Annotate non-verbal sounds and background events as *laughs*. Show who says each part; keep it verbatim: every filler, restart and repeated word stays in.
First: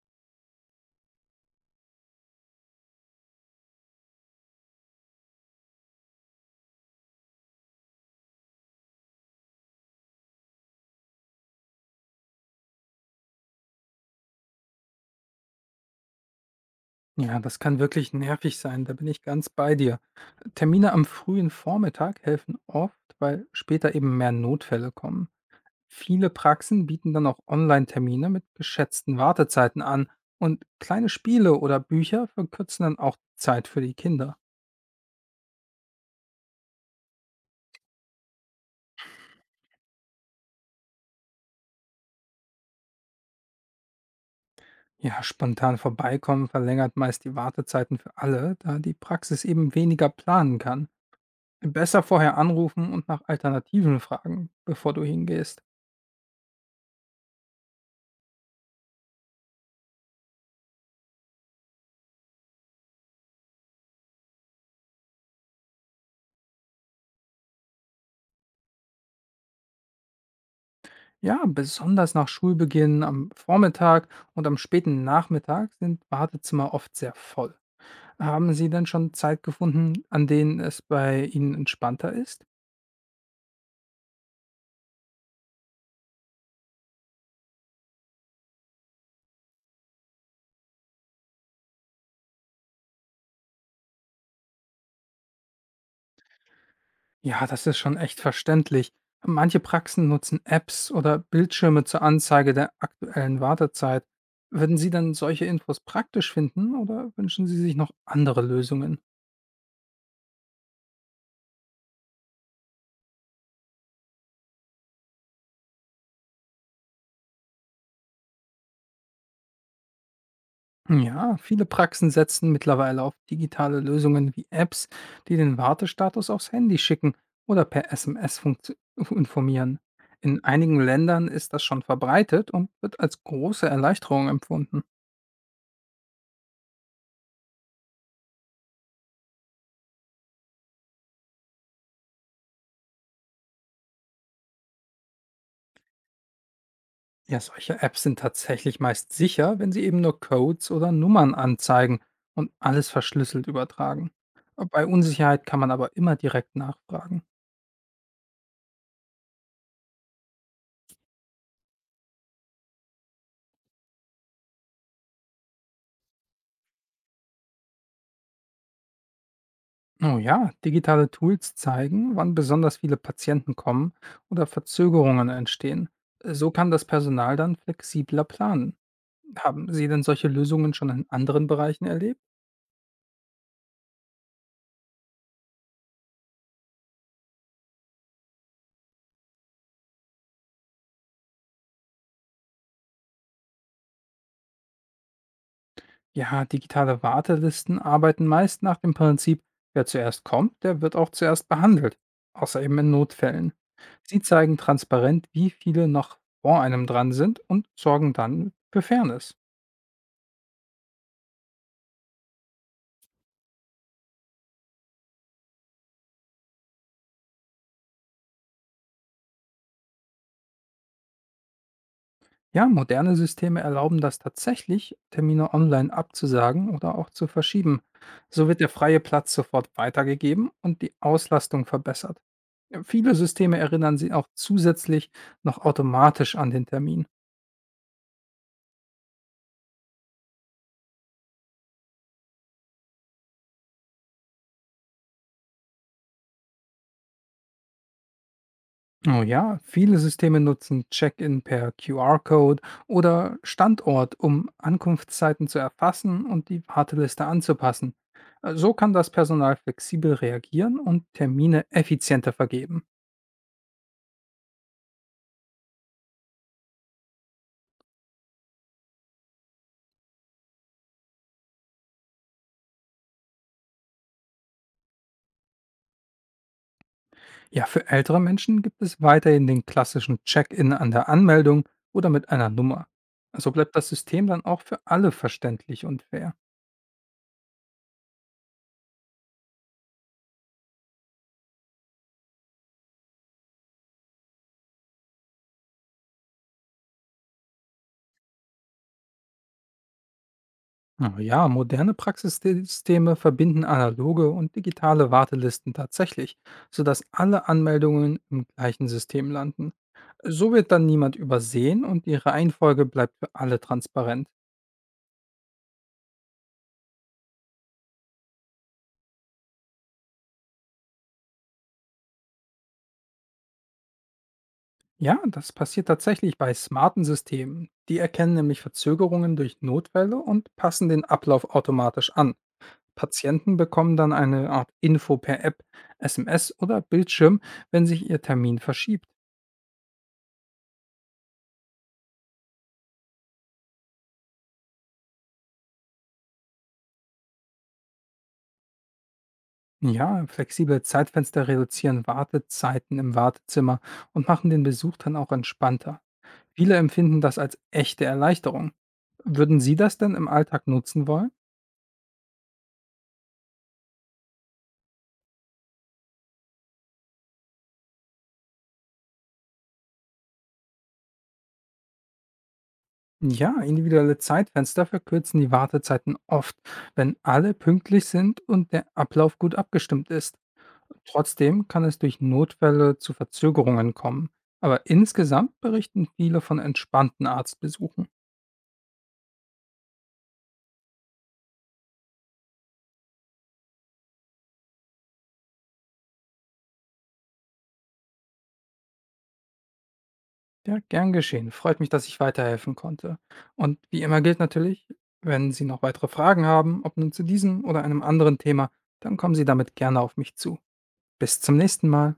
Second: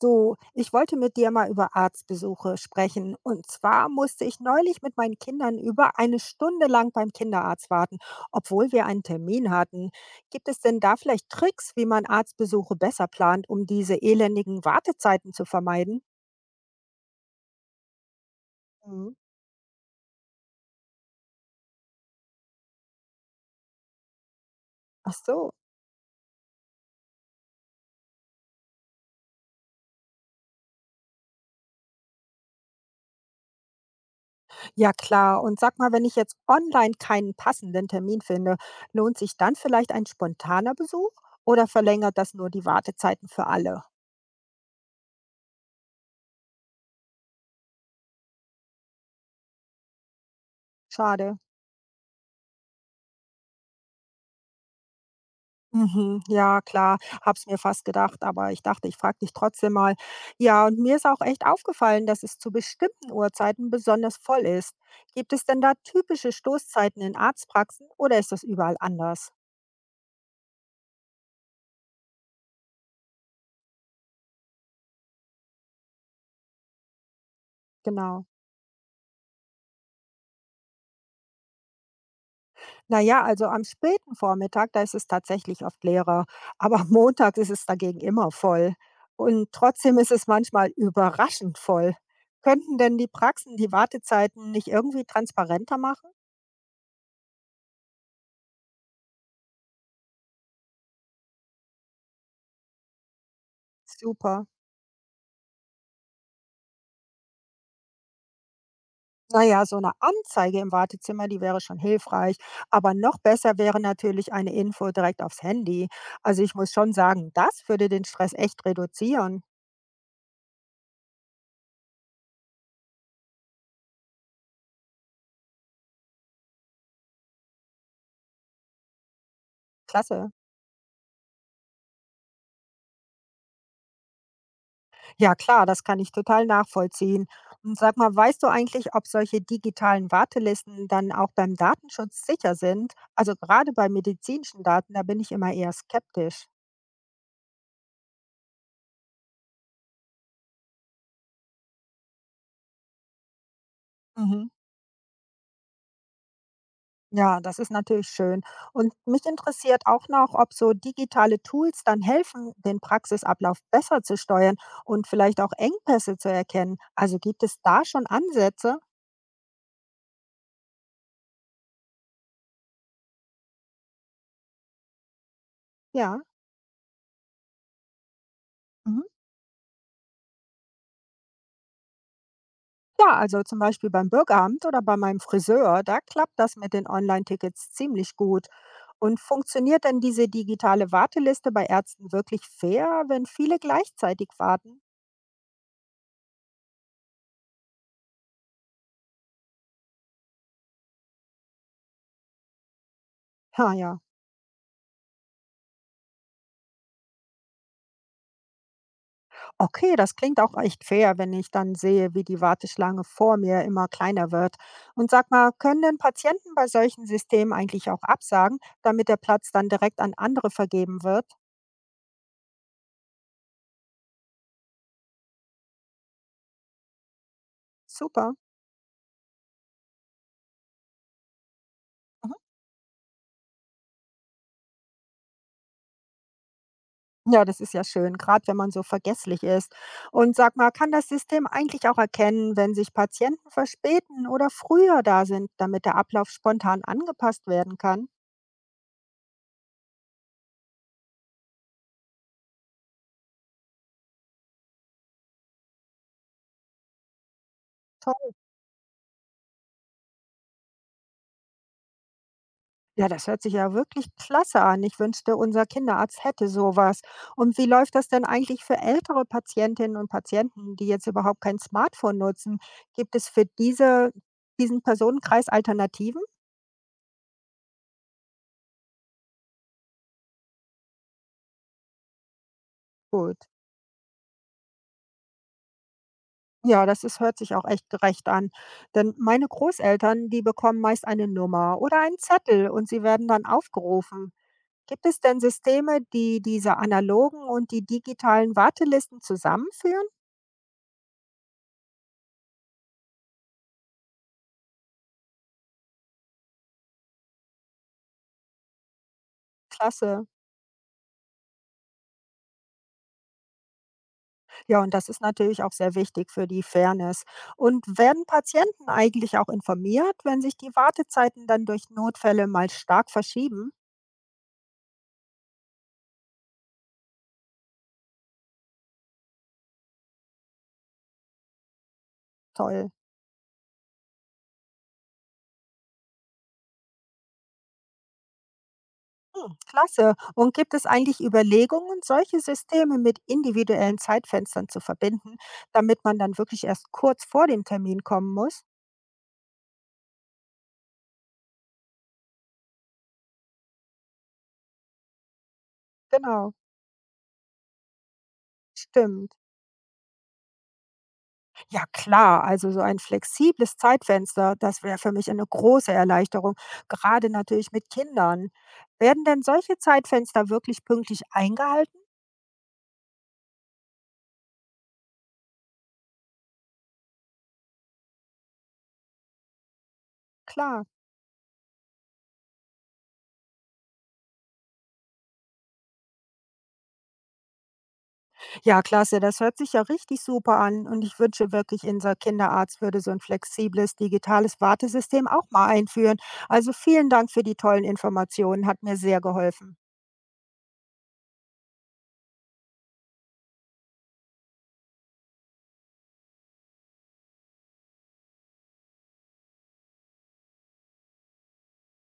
Speaker 1: Du, ich wollte mit dir mal über Arztbesuche sprechen. Und zwar musste ich neulich mit meinen Kindern über eine Stunde lang beim Kinderarzt warten, obwohl wir einen Termin hatten. Gibt es denn da vielleicht Tricks, wie man Arztbesuche besser plant, um diese elendigen Wartezeiten zu vermeiden?
Speaker 2: Ja, das kann wirklich nervig sein, da bin
Speaker 1: Mhm.
Speaker 2: ich ganz bei dir. Termine am frühen Vormittag helfen oft, weil später eben mehr Notfälle
Speaker 1: Ach
Speaker 2: kommen.
Speaker 1: so.
Speaker 2: Viele Praxen bieten dann auch Online-Termine mit geschätzten Wartezeiten an und kleine Spiele oder Bücher verkürzen dann auch die Zeit für die Kinder.
Speaker 1: Ja klar. Und sag mal, wenn ich jetzt online keinen passenden Termin finde, lohnt sich dann vielleicht ein spontaner Besuch oder verlängert das nur die Wartezeiten für alle?
Speaker 2: Ja, spontan vorbeikommen verlängert meist die Wartezeiten für alle, da die Praxis eben weniger planen kann.
Speaker 1: Schade.
Speaker 2: Besser vorher anrufen und nach Alternativen fragen, bevor du hingehst.
Speaker 1: Mhm, ja klar, hab's mir fast gedacht, aber ich dachte, ich frage dich trotzdem mal. Ja, und mir ist auch echt aufgefallen, dass es zu bestimmten Uhrzeiten besonders voll ist. Gibt es denn da typische Stoßzeiten in Arztpraxen oder ist das überall anders?
Speaker 2: Ja, besonders nach Schulbeginn am Vormittag und am späten Nachmittag sind Wartezimmer oft sehr voll.
Speaker 1: Genau.
Speaker 2: Haben Sie denn schon Zeit gefunden, an denen es bei Ihnen entspannter ist?
Speaker 1: Naja, also am späten Vormittag, da ist es tatsächlich oft leerer, aber *laughs* montags ist es dagegen immer voll. Und trotzdem ist es manchmal überraschend voll. Könnten denn die Praxen die Wartezeiten nicht irgendwie transparenter machen?
Speaker 2: Ja, das ist schon echt verständlich. Manche Praxen nutzen Apps oder Bildschirme zur Anzeige der aktuellen Wartezeit.
Speaker 1: Super.
Speaker 2: Würden Sie dann solche Infos praktisch finden oder wünschen Sie sich noch andere Lösungen?
Speaker 1: Na ja, so eine Anzeige im Wartezimmer, die wäre schon hilfreich. Aber noch besser wäre natürlich eine Info direkt aufs Handy. Also, ich muss schon sagen, das würde den Stress echt reduzieren.
Speaker 2: Ja, viele Praxen setzen mittlerweile auf digitale Lösungen wie Apps, die den Wartestatus aufs Handy schicken oder per S M S funktio- *laughs* informieren.
Speaker 1: Klasse.
Speaker 2: In einigen Ländern ist das schon verbreitet und wird als große Erleichterung empfunden.
Speaker 1: Ja klar, das kann ich total nachvollziehen. Und sag mal, weißt du eigentlich, ob solche digitalen Wartelisten dann auch beim Datenschutz sicher sind? Also, gerade bei medizinischen Daten, da bin ich immer eher skeptisch.
Speaker 2: Ja, solche Apps sind tatsächlich meist sicher, wenn sie eben nur Codes oder Nummern anzeigen und alles verschlüsselt übertragen.
Speaker 1: Mhm.
Speaker 2: Bei Unsicherheit kann man aber immer direkt nachfragen.
Speaker 1: Ja, das ist natürlich schön. Und mich interessiert auch noch, ob so digitale Tools dann helfen, den Praxisablauf besser zu steuern und vielleicht auch Engpässe zu erkennen. Also gibt es da schon Ansätze?
Speaker 2: Oh ja, digitale Tools zeigen, wann besonders viele Patienten kommen oder Verzögerungen entstehen.
Speaker 1: Ja.
Speaker 2: So kann das Personal dann flexibler planen.
Speaker 1: Mhm.
Speaker 2: Haben Sie denn solche Lösungen schon in anderen Bereichen erlebt?
Speaker 1: Ja, also zum Beispiel beim Bürgeramt oder bei meinem Friseur, da klappt das mit den Online-Tickets ziemlich gut. Und funktioniert denn diese digitale Warteliste bei Ärzten wirklich fair, wenn viele gleichzeitig warten?
Speaker 2: Ja, digitale Wartelisten arbeiten meist nach dem Prinzip, wer zuerst kommt, der wird auch zuerst behandelt, außer eben in Notfällen.
Speaker 1: Ja, ja.
Speaker 2: Sie zeigen transparent, wie viele noch vor einem dran sind und sorgen dann für Fairness.
Speaker 1: Okay, das klingt auch echt fair, wenn ich dann sehe, wie die Warteschlange vor mir immer kleiner wird. Und sag mal, können denn Patienten bei solchen Systemen eigentlich auch absagen, damit der Platz dann direkt an andere vergeben wird?
Speaker 2: Ja, moderne Systeme erlauben das tatsächlich, Termine online abzusagen oder auch zu verschieben.
Speaker 1: Super.
Speaker 2: So wird der freie Platz sofort weitergegeben und die Auslastung verbessert.
Speaker 1: Mhm.
Speaker 2: Ja, viele Systeme erinnern sie auch zusätzlich noch automatisch an den Termin.
Speaker 1: Ja, das ist ja schön, gerade wenn man so vergesslich ist. Und sag mal, kann das System eigentlich auch erkennen, wenn sich Patienten verspäten oder früher da sind, damit der Ablauf spontan angepasst werden kann?
Speaker 2: Oh ja, viele Systeme nutzen Check-in per Q R-Code oder Standort, um Ankunftszeiten zu erfassen und die Warteliste anzupassen.
Speaker 1: Toll.
Speaker 2: Äh, So kann das Personal flexibel reagieren und Termine effizienter vergeben.
Speaker 1: Ja, das hört sich ja wirklich klasse an. Ich wünschte, unser Kinderarzt hätte sowas. Und wie läuft das denn eigentlich für ältere Patientinnen und Patienten, die jetzt überhaupt kein Smartphone nutzen? Gibt es für diese, diesen Personenkreis Alternativen?
Speaker 2: Ja, für ältere Menschen gibt es weiterhin den klassischen Check-in an der Anmeldung oder mit einer Nummer.
Speaker 1: Gut.
Speaker 2: Also bleibt das System dann auch für alle verständlich und fair.
Speaker 1: Ja, das ist, hört sich auch echt gerecht an. Denn meine Großeltern, die bekommen meist eine Nummer oder einen Zettel und sie werden dann aufgerufen. Gibt es denn Systeme, die diese analogen und die digitalen Wartelisten zusammenführen?
Speaker 2: Aber ja, moderne Praxissysteme verbinden analoge und digitale Wartelisten tatsächlich, sodass alle Anmeldungen im gleichen System landen.
Speaker 1: Klasse.
Speaker 2: So wird dann niemand übersehen und die Reihenfolge bleibt für alle transparent.
Speaker 1: Ja, und das ist natürlich auch sehr wichtig für die Fairness. Und werden Patienten eigentlich auch informiert, wenn sich die Wartezeiten dann durch Notfälle mal stark verschieben?
Speaker 2: Ja, das passiert tatsächlich bei smarten Systemen. Die erkennen nämlich Verzögerungen durch Notfälle und passen den Ablauf automatisch an.
Speaker 1: Toll.
Speaker 2: Patienten bekommen dann eine Art Info per App, S M S oder Bildschirm, wenn sich ihr Termin verschiebt.
Speaker 1: Hm, klasse. Und gibt es eigentlich Überlegungen, solche Systeme mit individuellen Zeitfenstern zu verbinden, damit man dann wirklich erst kurz vor dem Termin kommen muss?
Speaker 2: Ja, flexible Zeitfenster reduzieren Wartezeiten im Wartezimmer und machen den Besuch dann auch entspannter.
Speaker 1: Genau,
Speaker 2: Viele empfinden das als echte Erleichterung.
Speaker 1: stimmt.
Speaker 2: Würden Sie das denn im Alltag nutzen wollen?
Speaker 1: Ja klar, also so ein flexibles Zeitfenster, das wäre für mich eine große Erleichterung, gerade natürlich mit Kindern. Werden denn solche Zeitfenster wirklich pünktlich eingehalten?
Speaker 2: Ja, individuelle Zeitfenster verkürzen die Wartezeiten oft, wenn alle pünktlich sind und der Ablauf gut abgestimmt ist.
Speaker 1: Klar.
Speaker 2: Trotzdem kann es durch Notfälle zu Verzögerungen kommen. Aber insgesamt berichten viele von entspannten Arztbesuchen.
Speaker 1: Ja, klasse, das hört sich ja richtig super an und ich wünsche wirklich, unser Kinderarzt würde so ein flexibles digitales Wartesystem auch mal einführen. Also vielen Dank für die tollen Informationen, hat mir sehr geholfen.
Speaker 2: Ja, gern geschehen. Freut mich, dass ich weiterhelfen konnte. Und wie immer gilt natürlich, wenn Sie noch weitere Fragen haben, ob nun zu diesem oder einem anderen Thema, dann kommen Sie damit gerne auf mich zu. Bis zum nächsten Mal.